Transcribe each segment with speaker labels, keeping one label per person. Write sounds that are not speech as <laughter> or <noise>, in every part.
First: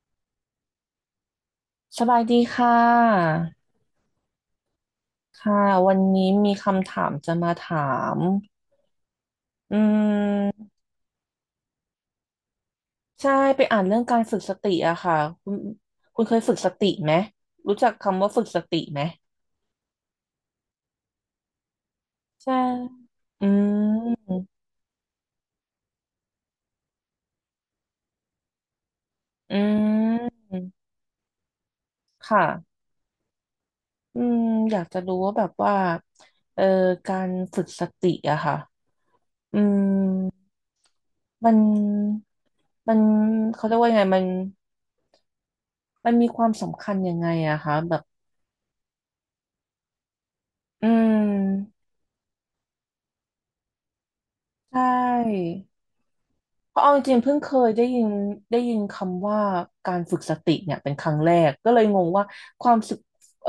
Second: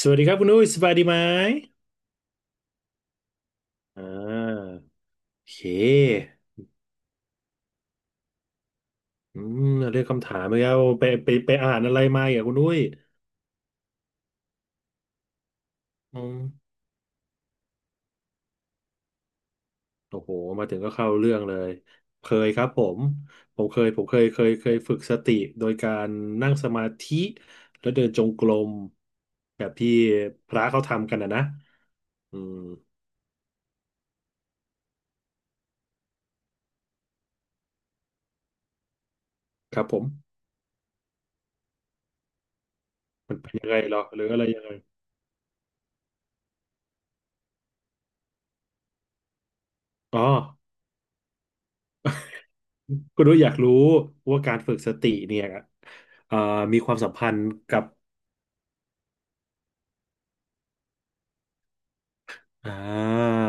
Speaker 1: สวัสดีครับคุณอุ้ยสบายดีไหม
Speaker 2: สบายดีค่ะ
Speaker 1: อ่าโอเค
Speaker 2: ค่ะวันนี้มีคำถามจะมาถาม
Speaker 1: อืม
Speaker 2: อื
Speaker 1: เรื่องคำถามไป
Speaker 2: ม
Speaker 1: แล้วไปอ่านอะไรมาอ่ะคุณอุ้ย
Speaker 2: ใช่ไปอ่านเรื่องการฝึกสติอะค่ะคุณ
Speaker 1: อื
Speaker 2: คุณเค
Speaker 1: ม
Speaker 2: ยฝึกสติไหม รู้จักคำว่าฝึกสติไหม
Speaker 1: โอ้โหมาถึงก็เข้าเรื่องเลยเคย
Speaker 2: ใช่
Speaker 1: ครับผม
Speaker 2: อื
Speaker 1: ผมเคยผมเคยเคย
Speaker 2: ม
Speaker 1: เคยฝึกสติโดยการนั่งสมาธิแล้วเดินจงกรม
Speaker 2: อื
Speaker 1: แบบที่
Speaker 2: ม
Speaker 1: พระเขาทำกันนะ
Speaker 2: ค
Speaker 1: อืม
Speaker 2: ่ะอืมอยากจะรู้ว่าแบบว่าเอ่อการฝึกสติอะค่ะ อื
Speaker 1: ค
Speaker 2: ม
Speaker 1: รับผม
Speaker 2: มันมัน
Speaker 1: มันเป็น
Speaker 2: เขา
Speaker 1: ยัง
Speaker 2: เรี
Speaker 1: ไง
Speaker 2: ยกว่า
Speaker 1: เหร
Speaker 2: ยัง
Speaker 1: อ
Speaker 2: ไง
Speaker 1: ห
Speaker 2: มั
Speaker 1: รื
Speaker 2: น
Speaker 1: ออะไรยังไง
Speaker 2: มันมีความสำคัญยังไงอะคะแบบ
Speaker 1: อ๋อ
Speaker 2: อืม
Speaker 1: คุณอุ้ยอยากรู้ว่าการฝึ
Speaker 2: ใช
Speaker 1: กสติเนี่ย
Speaker 2: ่
Speaker 1: เอ่อ
Speaker 2: เพ
Speaker 1: มี
Speaker 2: ราะ
Speaker 1: ค
Speaker 2: เอา
Speaker 1: วา
Speaker 2: จ
Speaker 1: มสัม
Speaker 2: ริงๆ
Speaker 1: พั
Speaker 2: เพิ่
Speaker 1: น
Speaker 2: ง
Speaker 1: ธ์
Speaker 2: เคย
Speaker 1: กั
Speaker 2: ได้
Speaker 1: บ
Speaker 2: ยินได้ยินคำว่าการฝึกสติเนี่ยเป็นครั้งแรก ก็เลยงงว่าค
Speaker 1: อ่
Speaker 2: วามสึกเอ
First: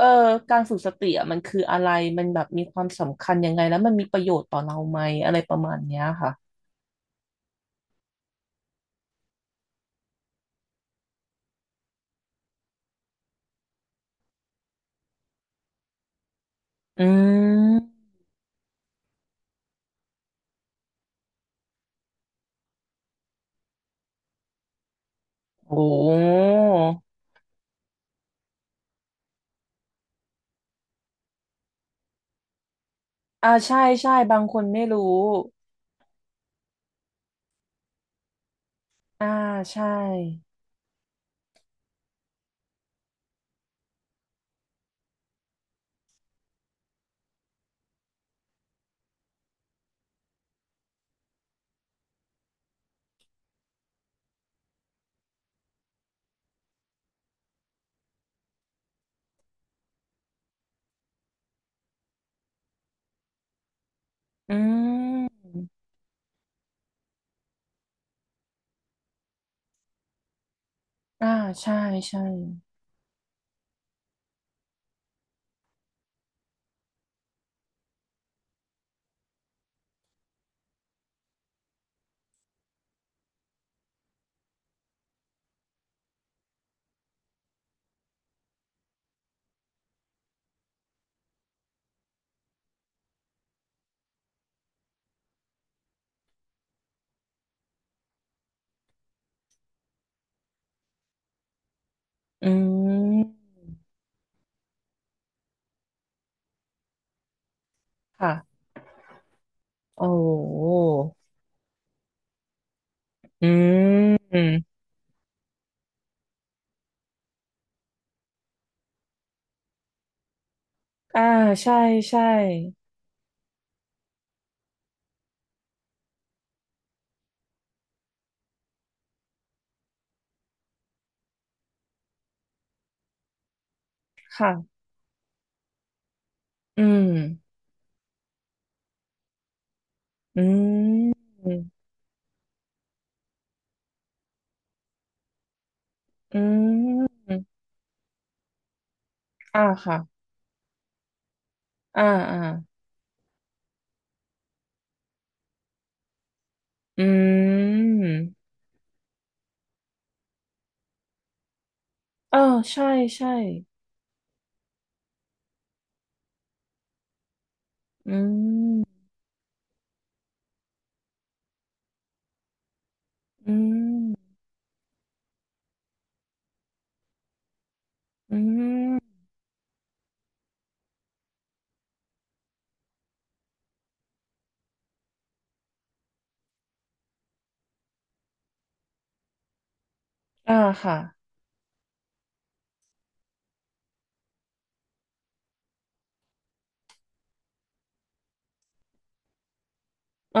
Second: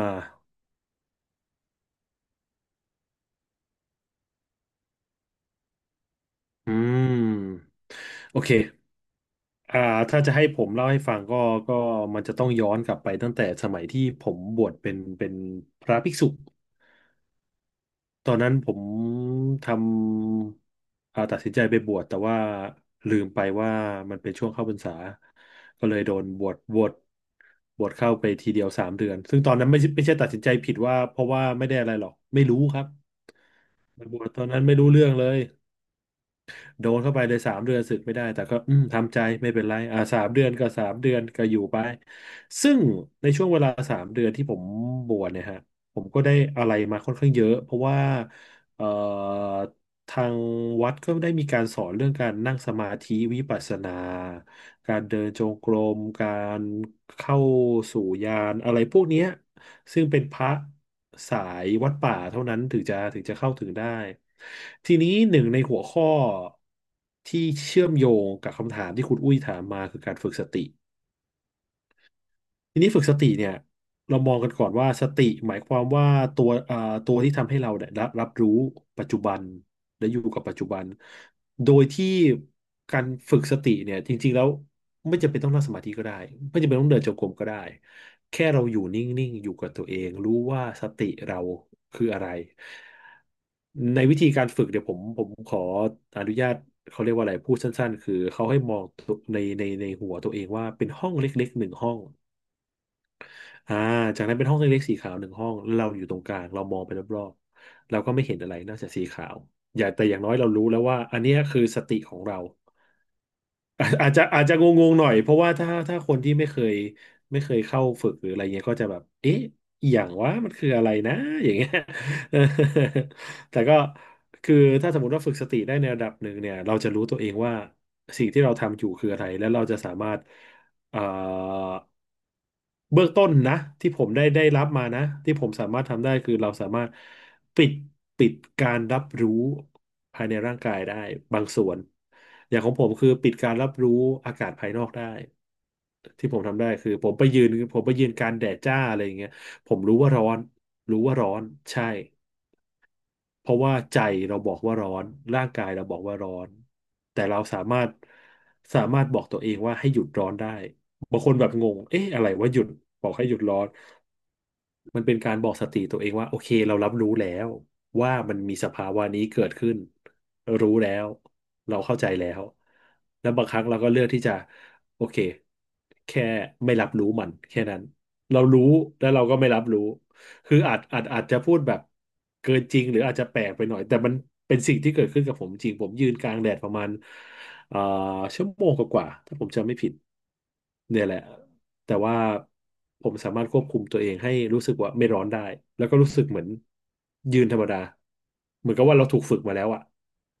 Speaker 1: า
Speaker 2: ่อการฝึกสติอะมันคืออะไร มันแบบมีความสำคัญยังไงแล้วมันมีประโยชน์ต่อเราไหมอะไรประมาณเนี้ยค่ะ
Speaker 1: อืมโอเคอ่าถ้าจะให้ผมเล่าให้ฟังก็มันจะต้องย้อนกลับไปตั้งแต่สมัยที่ผมบวชเป็นพระภิกษุ
Speaker 2: อืม
Speaker 1: ตอนนั้นผมทำอ่าตัดสินใจไปบวชแต่ว่าลืมไปว่ามันเป็นช่วงเข้าพรรษา
Speaker 2: โอ้
Speaker 1: ก็เลยโดนบวชเข้าไปทีเดียวสามเดือนซึ่งตอนนั้นไม่ใช่ตัดสินใจผิดว่าเพราะว่าไม่ได้อะไรหรอก ไม่รู้ครับ
Speaker 2: อ่าใช่ใช่
Speaker 1: บวช
Speaker 2: บา
Speaker 1: ต
Speaker 2: ง
Speaker 1: อน
Speaker 2: ค
Speaker 1: นั้น
Speaker 2: น
Speaker 1: ไม่
Speaker 2: ไม่
Speaker 1: รู้
Speaker 2: รู้
Speaker 1: เรื่องเลย โดนเข้าไปเลย3 เดือนสึกไม่ได้แต่ก็ทำใจ
Speaker 2: อ่า
Speaker 1: ไม่เป็นไร
Speaker 2: ใช่
Speaker 1: สามเดือนก็อยู่ไปซึ่งในช่วงเวลาสามเดือนที่ผมบวชเนี่ยฮะผมก็ได้อะไรมาค่อนข้างเยอะเพราะว่าเอ่อทางวัดก็ได้มีการสอนเรื่องการนั่งสมาธิวิปัสสนาการเดินจงกรมการเข้าสู่ญาณอะไรพวกเนี้ย ซึ่งเป็นพระสายวัดป่าเท่านั้นถึงจะเข้าถึงได้
Speaker 2: อื
Speaker 1: ทีนี้หนึ่
Speaker 2: ม
Speaker 1: งในหัวข้อที่เชื่อมโยงกับคำถามที่คุณอุ้ยถามมาคือการฝึกสติ
Speaker 2: อ่าใช่ใช่
Speaker 1: ทีนี้ฝึกสติเนี่ยเรามองกันก่อนว่าสติหมายความว่าตัวอ่าตัวที่ทำให้เราเนี่ยรับรู้ปัจจุบันและอยู่กับปัจจุบันโดยที่การฝึกสติเนี่ยจริงๆแล้วไม่จำเป็นต้องนั่งสมาธิก็ได้ไม่จำเป็นต้องเดินจงกรมก็ได้แค่เราอยู่นิ่งๆอยู่กับตัวเองรู้ว่าสติเราคืออะไรในวิธีการฝึกเดี๋ยวผมขออนุญาตเขาเรียกว่าอะไรพูดสั้นๆคือเขาให้มองตัวในหัวตัวเองว่าเป็นห้องเล็กๆหนึ่งห้อง
Speaker 2: อืม
Speaker 1: อ่าจากนั้นเป็นห้องเล็กๆสีขาวหนึ่งห้องแล้วเราอยู่ตรงกลางเรามองไปรอบๆเราก็ไม่
Speaker 2: ค่ะ
Speaker 1: เห็นอะไรนอกจากสีขาวอย่าแต่
Speaker 2: โอ้
Speaker 1: อย่างน้อยเรารู้แล้วว่าอันเนี้ยคือสติของเรา <laughs> อา
Speaker 2: อื
Speaker 1: อาจจะอาจจะง
Speaker 2: ม
Speaker 1: งๆหน่อยเพราะว่าถ้าคนที่ไม่เคยเข้าฝึกหรืออะไรเงี้ยก็จะแบบเอ๊ะอหย่างว่ามันคืออะไรนะ
Speaker 2: อ่า
Speaker 1: <laughs> อย่างเงี้ย
Speaker 2: ใช่ใช่
Speaker 1: <laughs> แต่ก็คือถ้าสมมติว่าฝึกสติได้ในระดับหนึ่งเนี่ยเราจะรู้ตัวเองว่าสิ่งที่เราทำอยู่คืออะไรและเราจะสามารถเอ่อ เบื้องต้นนะที่ผมได้รับ
Speaker 2: ค่ะ
Speaker 1: มานะที่ผมสามารถทำได้คือเราสา
Speaker 2: อื
Speaker 1: มารถ
Speaker 2: ม
Speaker 1: ปิดปิดการรับรู้ภายใน
Speaker 2: อื
Speaker 1: ร่างกายได้
Speaker 2: ม
Speaker 1: บางส่วนอย่างของผมคือปิดการรับรู้อากาศภายนอกได้ที่ผ
Speaker 2: อื
Speaker 1: มทำได้คือผม
Speaker 2: ม
Speaker 1: ไปยืนผมไปยืนกลางแดดจ้าอะไรอย่างเงี้ย
Speaker 2: อ่า
Speaker 1: ผมรู้
Speaker 2: ค่ะ
Speaker 1: ว่าร้อนรู้ว่าร้อนใช่
Speaker 2: อ่าอ่า
Speaker 1: เพราะว่าใจเราบอกว่าร้อนร่างกายเราบอกว่าร้อน
Speaker 2: อื
Speaker 1: แต่เราสามารถ
Speaker 2: ม
Speaker 1: บอกตัวเองว่าให้หยุดร้อนได้บางคนแบบงงเอ๊ะอะไร
Speaker 2: เออ
Speaker 1: ว่าหยุด
Speaker 2: ใช่
Speaker 1: บอกให้
Speaker 2: ใช่
Speaker 1: หยุดร้อน มันเป็นการบอกสติตัวเองว่าโอเคเรารับรู้แล้วว่า
Speaker 2: อื
Speaker 1: มันมีสภา
Speaker 2: ม
Speaker 1: วะนี้เกิดขึ้นรู้แล้วเราเข้าใจแล้วแล้วบางค
Speaker 2: อื
Speaker 1: รั้งเราก็เลือกที่
Speaker 2: ม
Speaker 1: จะโอเคแค่ไม่รับรู้มันแค่นั้น
Speaker 2: อื
Speaker 1: เรารู้แล้ว
Speaker 2: ม
Speaker 1: เราก็ไม่รับรู้คืออาจจะพูดแบบเกินจริงหรืออาจจะแปลกไปหน่อยแต่มันเป็นสิ่งที่เกิดขึ้นกับผมจริงผมยืนกลางแดดประมาณเอ่อชั่วโมงกว่าๆถ้าผมจำไม่ผิด
Speaker 2: อ่าค่ะ
Speaker 1: เนี่ยแหละ แต่ว่าผมสามารถควบคุมตัวเองให้รู้สึกว่าไม่ร้อนได้แล้วก็รู้สึกเหมือนยืนธรรมดาเหมือนกับว่าเราถูกฝึกมาแล้วอ่ะ
Speaker 2: อ๋อ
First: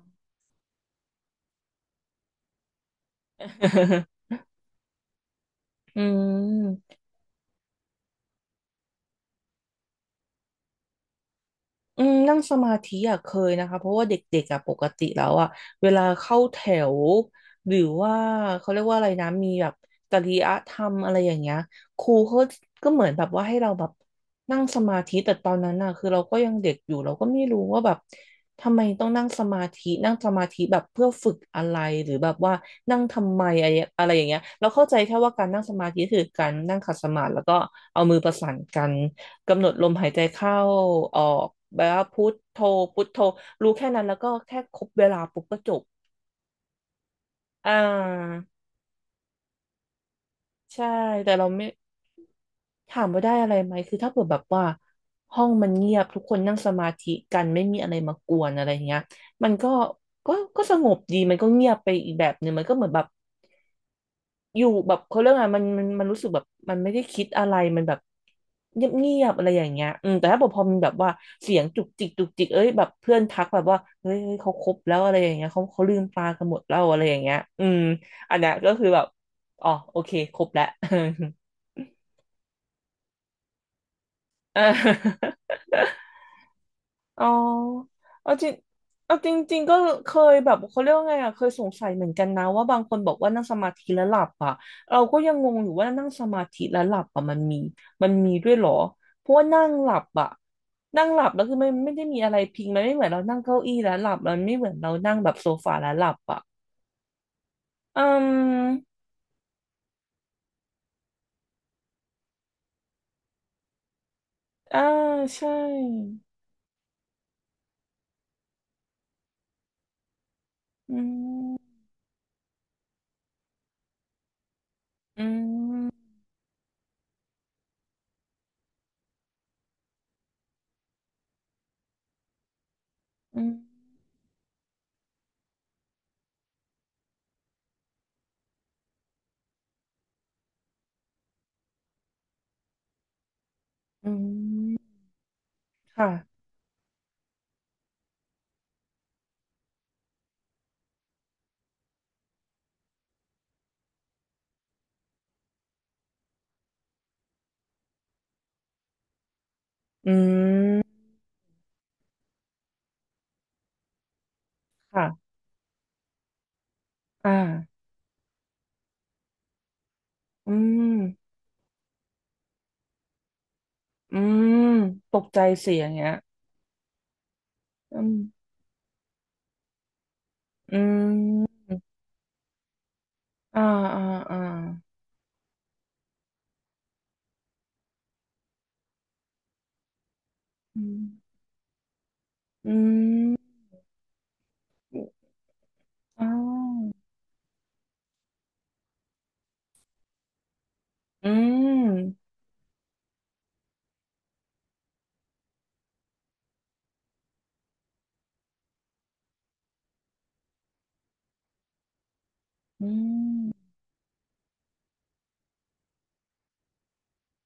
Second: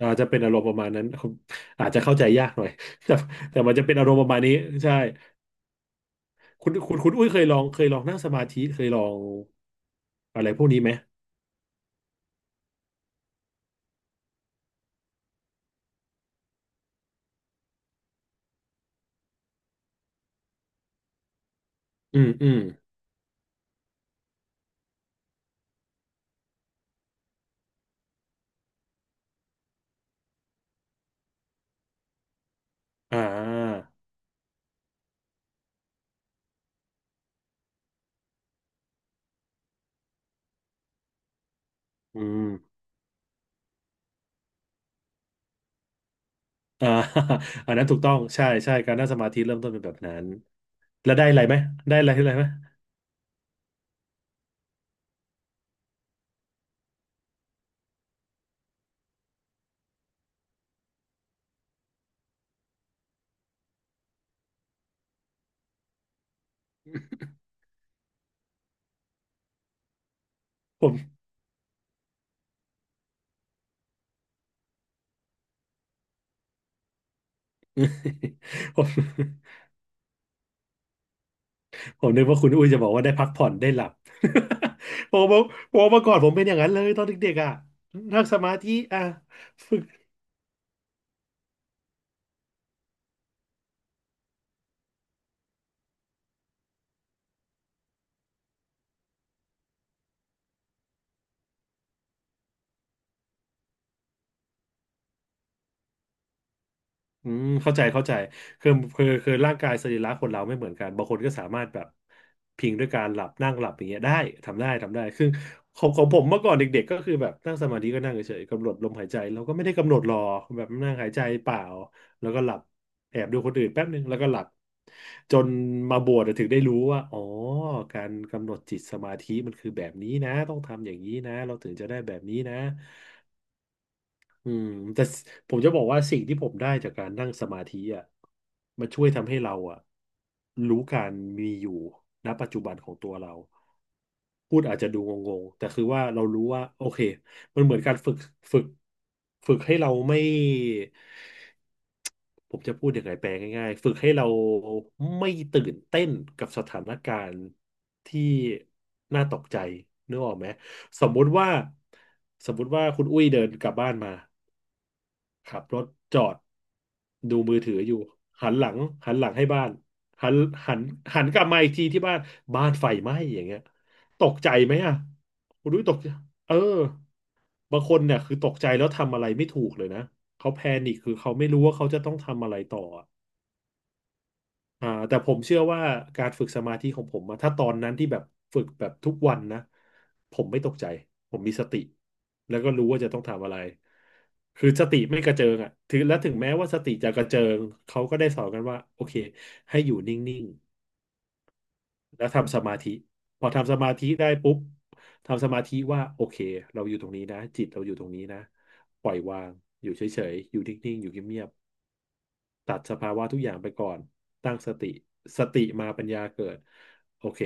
Speaker 1: อาจจะเป็นอารมณ์ประมาณนั้นผมอาจจะเข้าใจยากหน่อย <laughs> แต่แต่มันจะเป็นอารมณ์ประ
Speaker 2: <laughs>
Speaker 1: มาณนี้ใช่
Speaker 2: อื
Speaker 1: คุณคุ
Speaker 2: ม
Speaker 1: ณคุณอุ้ยเคยลองนั่งสมาธิเคยลองอะไรพวกนี้ไหม
Speaker 2: อืมนั่งสมาธิอ่ะเคยนะคะเพราะว่าเด็กๆอ่ะปกติแล้วอ่ะเวลาเข้าแถวหรือว่าเขาเรียกว่าอะไรนะมีแบบจริยธรรมอะไรอย่างเงี้ยครู
Speaker 1: อืม
Speaker 2: เขา
Speaker 1: อืม
Speaker 2: ก็เหมือนแบบว่าให้เราแบบนั่งสมาธิแต่ตอนนั้นอ่ะคือเราก็ยังเด็กอยู่เราก็ไม่รู้ว่าแบบทำไมต้องนั่งสมาธินั่งสมาธิแบบเพื่อฝึกอะไรหรือแบบว่านั่ง
Speaker 1: อ่า
Speaker 2: ทำไมอะไรอะไรอย่างเงี้ยเราเข้าใจแค่ว่าการนั่งสมาธิคือการนั่งขัดสมาธิแล้วก็เอามือประสานกัน กำหนดลมหายใจเข้าออกแบบว่า
Speaker 1: อื
Speaker 2: พุท
Speaker 1: ม
Speaker 2: โธพุทโธรู้แค่นั้นแล้วก็แค่ครบเวลาปุ๊บก็จบ
Speaker 1: อ่า <laughs>
Speaker 2: อ่
Speaker 1: อันนั้นถูกต้อง
Speaker 2: า
Speaker 1: ใช่ใช่การนั่งสมาธิเริ่มต้นเป็นแบบนั้น
Speaker 2: ใช่
Speaker 1: แล้วได้
Speaker 2: แต่
Speaker 1: อะไร
Speaker 2: เรา
Speaker 1: ไหม
Speaker 2: ไม่
Speaker 1: ได้อะไรอะไรไหม
Speaker 2: ถามว่าได้อะไรไหมคือถ้าเกิดแบบว่าห้องมันเงียบทุกคนนั่งสมาธิกันไม่มีอะไรมากวนอะไรอย่างเงี้ยมันก็ก็ก็สงบดีมันก็เงียบไปอีกแบบหนึ่งมันก็เหมือนแบบ อยู่แบบเขาเรื่องอะไรมันรู้สึกแบบมันไม่ได้คิดอะไรมันแบบเงียบเงียบอะไรอย่างเงี้ยอืมแต่ถ้าพอมัน
Speaker 1: ผ
Speaker 2: แบบ
Speaker 1: ม
Speaker 2: ว่าเสียงจุกจิกจุกจิกเอ้ยแบบเพื่อนทักแบบว่าเฮ้ยเฮ้ยเขาคบแล้วอะไรอย่างเงี้ยเขาลืมตากันหมดแล้วอะไรอย่างเงี้ยอืมอั
Speaker 1: <laughs>
Speaker 2: นเนี้ยก็
Speaker 1: ผ
Speaker 2: คือแบบ
Speaker 1: ม
Speaker 2: อ๋อโอเคครบแล้ว
Speaker 1: ผมนึกว่าคุณอุ้ยจะบอกว่าได้พักผ่อนได้หลับ <laughs> ผ
Speaker 2: <laughs>
Speaker 1: ม
Speaker 2: เอ
Speaker 1: บอกผมเมื่อ
Speaker 2: อ
Speaker 1: ก่อนผมเป็นอย่างนั้นเลยตอน
Speaker 2: อ๋อ
Speaker 1: เด็กๆอ่ะนั่ง
Speaker 2: เอา
Speaker 1: ส
Speaker 2: จริ
Speaker 1: มา
Speaker 2: ง
Speaker 1: ธิอ่ะ
Speaker 2: เอาจริงๆก็
Speaker 1: ฝึก
Speaker 2: เคยแบบเขาเรียกว่าไงอ่ะเคยสงสัยเหมือนกันนะว่าบางคนบอกว่านั่งสมาธิแล้วหลับอ่ะเราก็ยังงงอยู่ว่านั่งสมาธิแล้วหลับอ่ะมันมีด้วยเหรอเพราะว่านั่งหลับอ่ะนั่งหลับแล้วคือไม่ได้มีอะไรพิงมันไม่เหมือนเรานั่งเก้าอี้แล้วหลับมันไม่เหมือนเรานั่งแบบโซฟาแล้วหลับอ่ะ
Speaker 1: อืมเข้าใจ
Speaker 2: อื
Speaker 1: เข้าใจ
Speaker 2: ม
Speaker 1: คือคือร่างกายสรีระคนเราไม่เหมือนกันบางคนก็สามารถแบบพิงด้วยการหลับนั่งหลับอย่างเงี้ยได้ทำได้
Speaker 2: อ่า
Speaker 1: ทำได้คือ
Speaker 2: ใช่
Speaker 1: ของผมเมื่อก่อนเด็กๆก็คือแบบนั่งสมาธิก็นั่งเฉยๆกำหนดลมหายใจเราก็ไม่ได้กำหนดหรอกแบบนั่ง
Speaker 2: อื
Speaker 1: หายใจเป
Speaker 2: ม
Speaker 1: ล่าแล้วก็หลับแอบดูคนอื่นแป๊บนึงแล้วก็หลับ
Speaker 2: อื
Speaker 1: จนมา
Speaker 2: ม
Speaker 1: บวชถึงได้รู้ว่าอ๋อการกำหนดจิตสมาธิมันคือแบบนี้นะต้องทำอย่างนี้นะเราถึงจะได้แบบนี้นะ
Speaker 2: อืม
Speaker 1: อืมแต่ผมจะบอกว่าสิ่งที่ผมได้จากการนั่งสมาธิอ่ะมันช่วยทำให้เราอ่ะรู้การมีอยู่ณปัจจุบันของตัวเรา
Speaker 2: อื
Speaker 1: พูดอาจ
Speaker 2: ม
Speaker 1: จะดูงงๆแต่คือว่า
Speaker 2: ค่ะ
Speaker 1: เรารู้ว่าโอเคมันเหมือนการฝึกฝึกฝึกให้เราไม่ผมจะพูดยังไงแปลง่ายๆฝึกให้เราไม่ตื่นเต้นกับสถานการณ์ที่น่าตกใจ
Speaker 2: อื
Speaker 1: นึกออกไหม
Speaker 2: ม
Speaker 1: สมมุติว่าสมมุติว่าคุณอุ้ยเดินกลับบ้านมา
Speaker 2: ค่ะ
Speaker 1: ขับรถจอด
Speaker 2: อ่า
Speaker 1: ดูมือถืออยู่หันหลังหันหลังให้บ้านหัน
Speaker 2: อื
Speaker 1: หัน
Speaker 2: ม
Speaker 1: หันกลับมาอีกทีที่บ้านบ้านไฟไหม้อย่างเงี้ย
Speaker 2: อื
Speaker 1: ตกใจ
Speaker 2: ม
Speaker 1: ไหมอ่ะ
Speaker 2: ตกใจ
Speaker 1: คุณ
Speaker 2: เสีย
Speaker 1: ดุ้ยต
Speaker 2: ง
Speaker 1: ก
Speaker 2: เงี้
Speaker 1: ใจ
Speaker 2: ย
Speaker 1: เออบางค
Speaker 2: อื
Speaker 1: น
Speaker 2: ม
Speaker 1: เนี่ยคือตกใจแล้วทำอะไรไม่ถูกเลยนะเขาแพ
Speaker 2: อื
Speaker 1: นิคคือเขาไม่รู้
Speaker 2: ม
Speaker 1: ว่าเขาจะต้องทำอะไรต่อ
Speaker 2: อ่าอ่าอ่า
Speaker 1: อ่าแต่ผมเชื่อว่าการฝึกสมาธิของผมอะถ้าตอนนั้นที่แบบฝึกแบบทุกวันนะผมไม่ตกใจ
Speaker 2: อื
Speaker 1: ผ
Speaker 2: ม
Speaker 1: มมีสติแล้วก็
Speaker 2: อื
Speaker 1: รู้ว่าจะต้องทำอะ
Speaker 2: ม
Speaker 1: ไรคือสติไม่กระเจิงอ่ะถึงและ
Speaker 2: อ๋
Speaker 1: ถึงแม้ว่าสติ
Speaker 2: อ
Speaker 1: จะกระเจิงเขาก็ได้สอนกันว่าโอเคให้อยู่นิ่ง
Speaker 2: อื
Speaker 1: ๆแล้ว
Speaker 2: ม
Speaker 1: ทำสมาธิพอทำสมาธิได้ปุ๊บทำสมาธิว่าโอเคเราอยู่ตรงนี้นะจิตเราอยู่ตรงนี้นะปล่อยวางอยู่เฉยๆอยู่นิ่งๆอยู่เงียบ ตัด
Speaker 2: อื
Speaker 1: สภาวะทุกอย่างไป
Speaker 2: ม
Speaker 1: ก่อนตั้งสติสติมาปัญญาเกิดโอเค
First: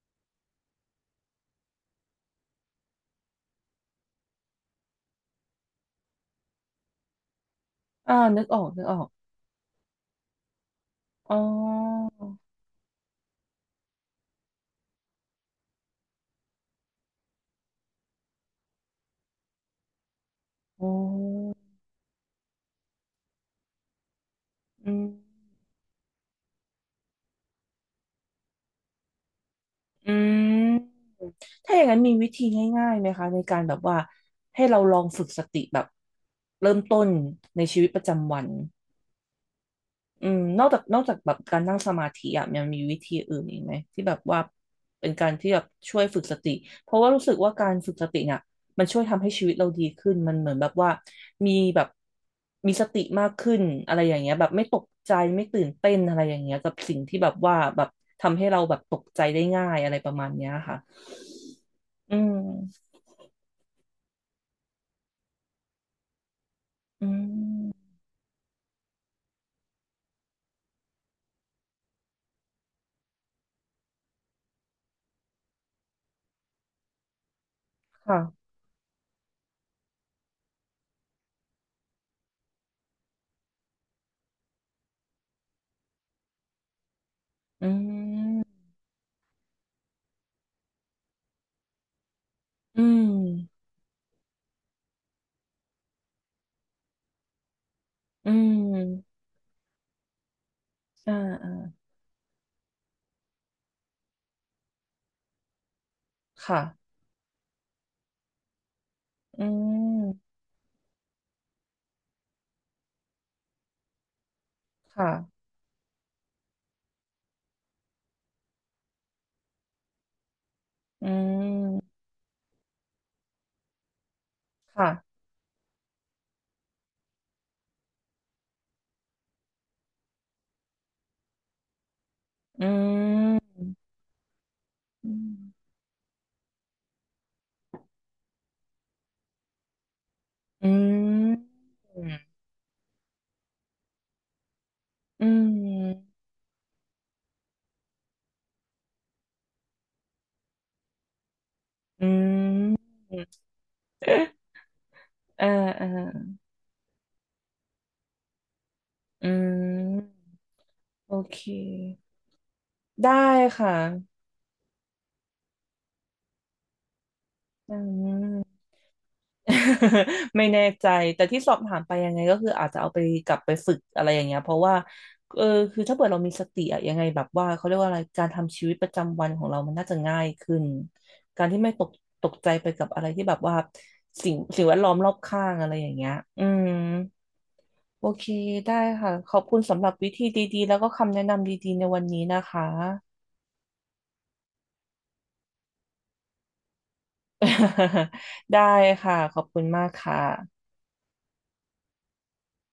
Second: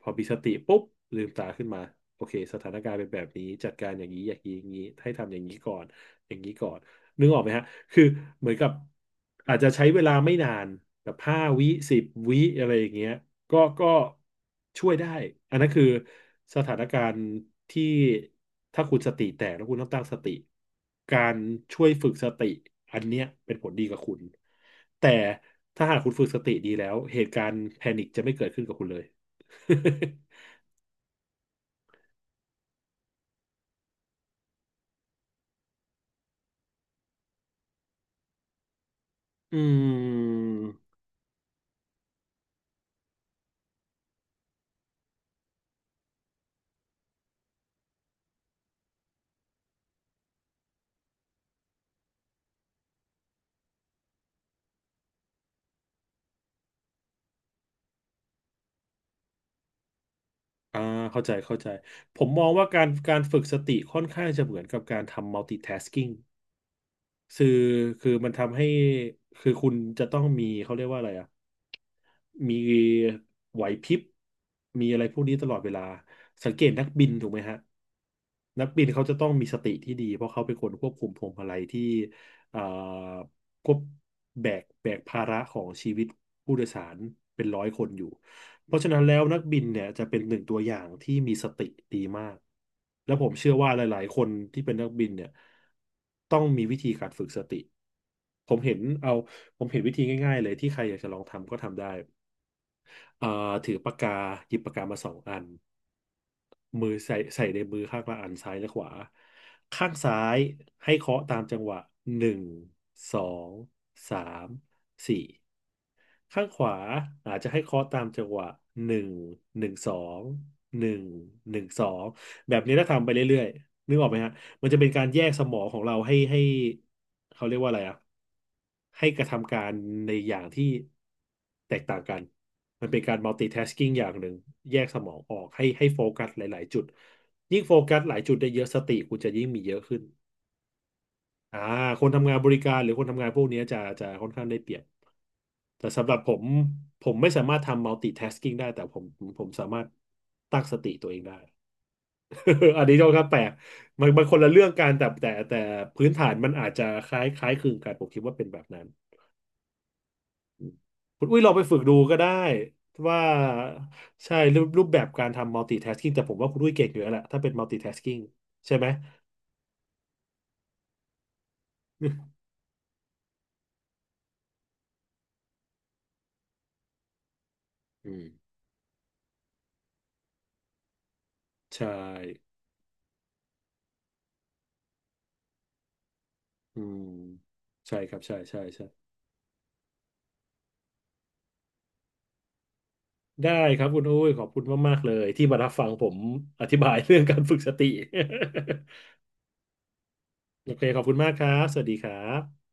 Speaker 1: พอมีสติปุ๊บลืมตาขึ้นมาโอเคสถานการณ์เป็นแบบนี้จัดการอย่างนี้อย่างนี้อย่างนี้ให้ทำอย่างนี้ก่อนอย่างนี้ก่อนนึกออกไหมฮะ คือ
Speaker 2: อ่านึก
Speaker 1: เหมือ
Speaker 2: อ
Speaker 1: น
Speaker 2: อก
Speaker 1: กับ
Speaker 2: นึกออก
Speaker 1: อาจจะใช้เวลาไม่นานแบบ
Speaker 2: อ๋
Speaker 1: ห้าวิสิบ
Speaker 2: อ
Speaker 1: วิอะไรอย่างเงี้ยก็ช่วยได้อันนั้นคือสถานการณ์ที่ถ้าคุณสติแตกแล้วคุณต้องตั้งสติ
Speaker 2: อ๋
Speaker 1: การ
Speaker 2: อ
Speaker 1: ช่วยฝึกสติอันเนี้ยเป็นผลดีกับคุณ
Speaker 2: อืม
Speaker 1: แต่ถ้าหากคุณฝึกสติดีแล้วเหตุการณ์แพนิคจะไม่เกิดขึ้นกับคุณเลย <laughs>
Speaker 2: อืมถ้าอย่างนั้นมีวิธีง่ายๆไหมคะในการแบบว่าให้เราลองฝึกสติแบบเริ่มต้นในชีวิตประจำวัน
Speaker 1: อื
Speaker 2: อืมน
Speaker 1: ม
Speaker 2: อกจากนอกจากแบบการนั่งสมาธิอ่ะมังมีวิธีอื่นอีกไหมที่แบบว่าเป็นการที่แบบช่วยฝึกสติเพราะว่ารู้สึกว่าการฝึกสติเนี่ยมันช่วยทำให้ชีวิตเราดีขึ้นมันเหมือนแบบว่ามีแบบมีสติมากขึ้นอะไรอย่างเงี้ยแบบไม่ตกใจไม่ตื่นเต้นอะไรอย่างเงี้ยกับสิ่งที่แบบว่าแบบทำให้เราแบบตกใจได้ง่ายอะไรประมาณเนี้ยค่ะ
Speaker 1: อ่าเข้าใจเข้าใจ
Speaker 2: อื
Speaker 1: ผมมองว่าการ
Speaker 2: ม
Speaker 1: การฝึกสติค่อนข้างจะเหมือนกับการทำ multitasking
Speaker 2: อื
Speaker 1: คือ
Speaker 2: ม
Speaker 1: คือมันทำให้คือคุณจะต้องมีเขาเรียกว่าอะไรอ่ะ มีไหวพริบมีอะไรพวกนี้ตลอดเวลาสังเกตนักบินถูกไหมฮะ
Speaker 2: ค่ะ
Speaker 1: นักบินเขาจะต้องมีสติที่ดีเพราะเขาเป็นคนควบคุมพวงมาลัยที่เอ่อควบแบกภาระของชีวิตผู้โดยสารเป็นร้อ
Speaker 2: อื
Speaker 1: ยคนอยู่
Speaker 2: ม
Speaker 1: เพราะฉะนั้นแล้วนักบินเนี่ยจะเป็นหนึ่งตัวอย่างที่มีสติดีมาก
Speaker 2: อื
Speaker 1: และผมเชื่อ
Speaker 2: ม
Speaker 1: ว่าหลายๆคนที่เป็นนักบินเนี่ยต้องมีวิธีการฝึกสติ
Speaker 2: อื
Speaker 1: ผมเห็นเอา
Speaker 2: ม
Speaker 1: ผมเห็นวิธีง่ายๆเลยที่ใครอยากจะ
Speaker 2: อ่า
Speaker 1: ลอง
Speaker 2: อ่า
Speaker 1: ทำก็ทำได้ เอ่อถือปากกาหยิบปากกามาสองอันมื
Speaker 2: ค่ะ
Speaker 1: อใส่ในมือข้างละอันซ้ายและขวา
Speaker 2: อื
Speaker 1: ข้างซ้า
Speaker 2: ม
Speaker 1: ยให้เคาะตามจังหวะหนึ่งสองสาม
Speaker 2: ค่ะ
Speaker 1: สี่ ข้างขวาอาจจะให้เคาะตามจังหวะหนึ่งหนึ่งสองหนึ่ง
Speaker 2: อื
Speaker 1: หนึ่งสอ
Speaker 2: ม
Speaker 1: งแบบนี้ถ้าทำไปเรื่อยๆนึกออกไหมฮะมันจะเป็
Speaker 2: ค่ะ
Speaker 1: นการแยกสมองของเราให้เขาเรียกว่าอะไรอะให้กระทำการในอย่างที่แตกต่างกัน
Speaker 2: อื
Speaker 1: มันเป็นการ
Speaker 2: ม
Speaker 1: multitasking อย่างหนึ่งแยกสมองออกให้โฟกัสหลายๆจุดยิ่งโฟกัสหลายจุดได้เยอะสติคุณจะยิ่งมีเยอะขึ้น
Speaker 2: อืม
Speaker 1: อ่า
Speaker 2: อื
Speaker 1: คน
Speaker 2: ม
Speaker 1: ทำงานบริการหรือคนทำงานพวกนี้จะค่อนข้างได้เปรียบ
Speaker 2: อื
Speaker 1: แต่
Speaker 2: ม
Speaker 1: สำหรับผมผมไม่สามารถทำ multitasking ได้แต่ผมผมสามารถตั้งสติตัวเองได้
Speaker 2: อืม
Speaker 1: <laughs> อันนี้ก็แปลกมันมันคนละเรื่องกันแต่แต่
Speaker 2: เออ
Speaker 1: แต่
Speaker 2: เอ
Speaker 1: พื้นฐา
Speaker 2: อ
Speaker 1: นมันอาจจะคล้ายคล้ายคลึงกันผมคิดว่าเป็นแบบนั้น
Speaker 2: อืมโอ
Speaker 1: คุณ
Speaker 2: เค
Speaker 1: อุ้ยลองไปฝึกดูก็ได้
Speaker 2: ได้
Speaker 1: ว่า
Speaker 2: ค่ะ
Speaker 1: ใช่รูปแบบการทำ multitasking แต่ผมว่าคุณอุ้ยเก่งอยู่แล้วแหละถ้าเป็น
Speaker 2: อื
Speaker 1: multitasking
Speaker 2: ม
Speaker 1: ใช่ไหม
Speaker 2: <laughs> ไม่แน่ใจแต่ที่สอบถามไปยังไง
Speaker 1: <laughs>
Speaker 2: ก็คืออาจจะเอาไปกลับไปฝึกอะไรอย่างเงี้ยเพราะว่าเออคือถ้าเกิดเรามีสติอะยังไงแบบว่าเขาเรียกว่าอะไร
Speaker 1: อืม
Speaker 2: การทำชีวิตประจำวันของเรามันน่าจะง่ายขึ้นการที่ไม่
Speaker 1: <laughs>
Speaker 2: ต
Speaker 1: ใช่
Speaker 2: กตกใจไปกับอะไรที่แบบว่าสิ่งแวดล้อมรอบข้างอะไรอย่างเงี้ยอืม
Speaker 1: อืมใช่
Speaker 2: โอ
Speaker 1: ครับ
Speaker 2: เค
Speaker 1: ใช่ใช่
Speaker 2: ได้
Speaker 1: ใช่
Speaker 2: ค่ะขอบคุณสำหรับวิธีดีๆแล้วก็คำแนะนำดีๆในวันนี้นะคะ
Speaker 1: ได้ครับคุณอุ้ยขอบคุณมากๆเลยที่มารับฟังผมอธิบาย <laughs> เรื่องการฝึกสติ
Speaker 2: <laughs> ได้ค่ะขอบคุณมากค่ะ
Speaker 1: <laughs> โอเคขอบคุณมากครับสวัสดีครับ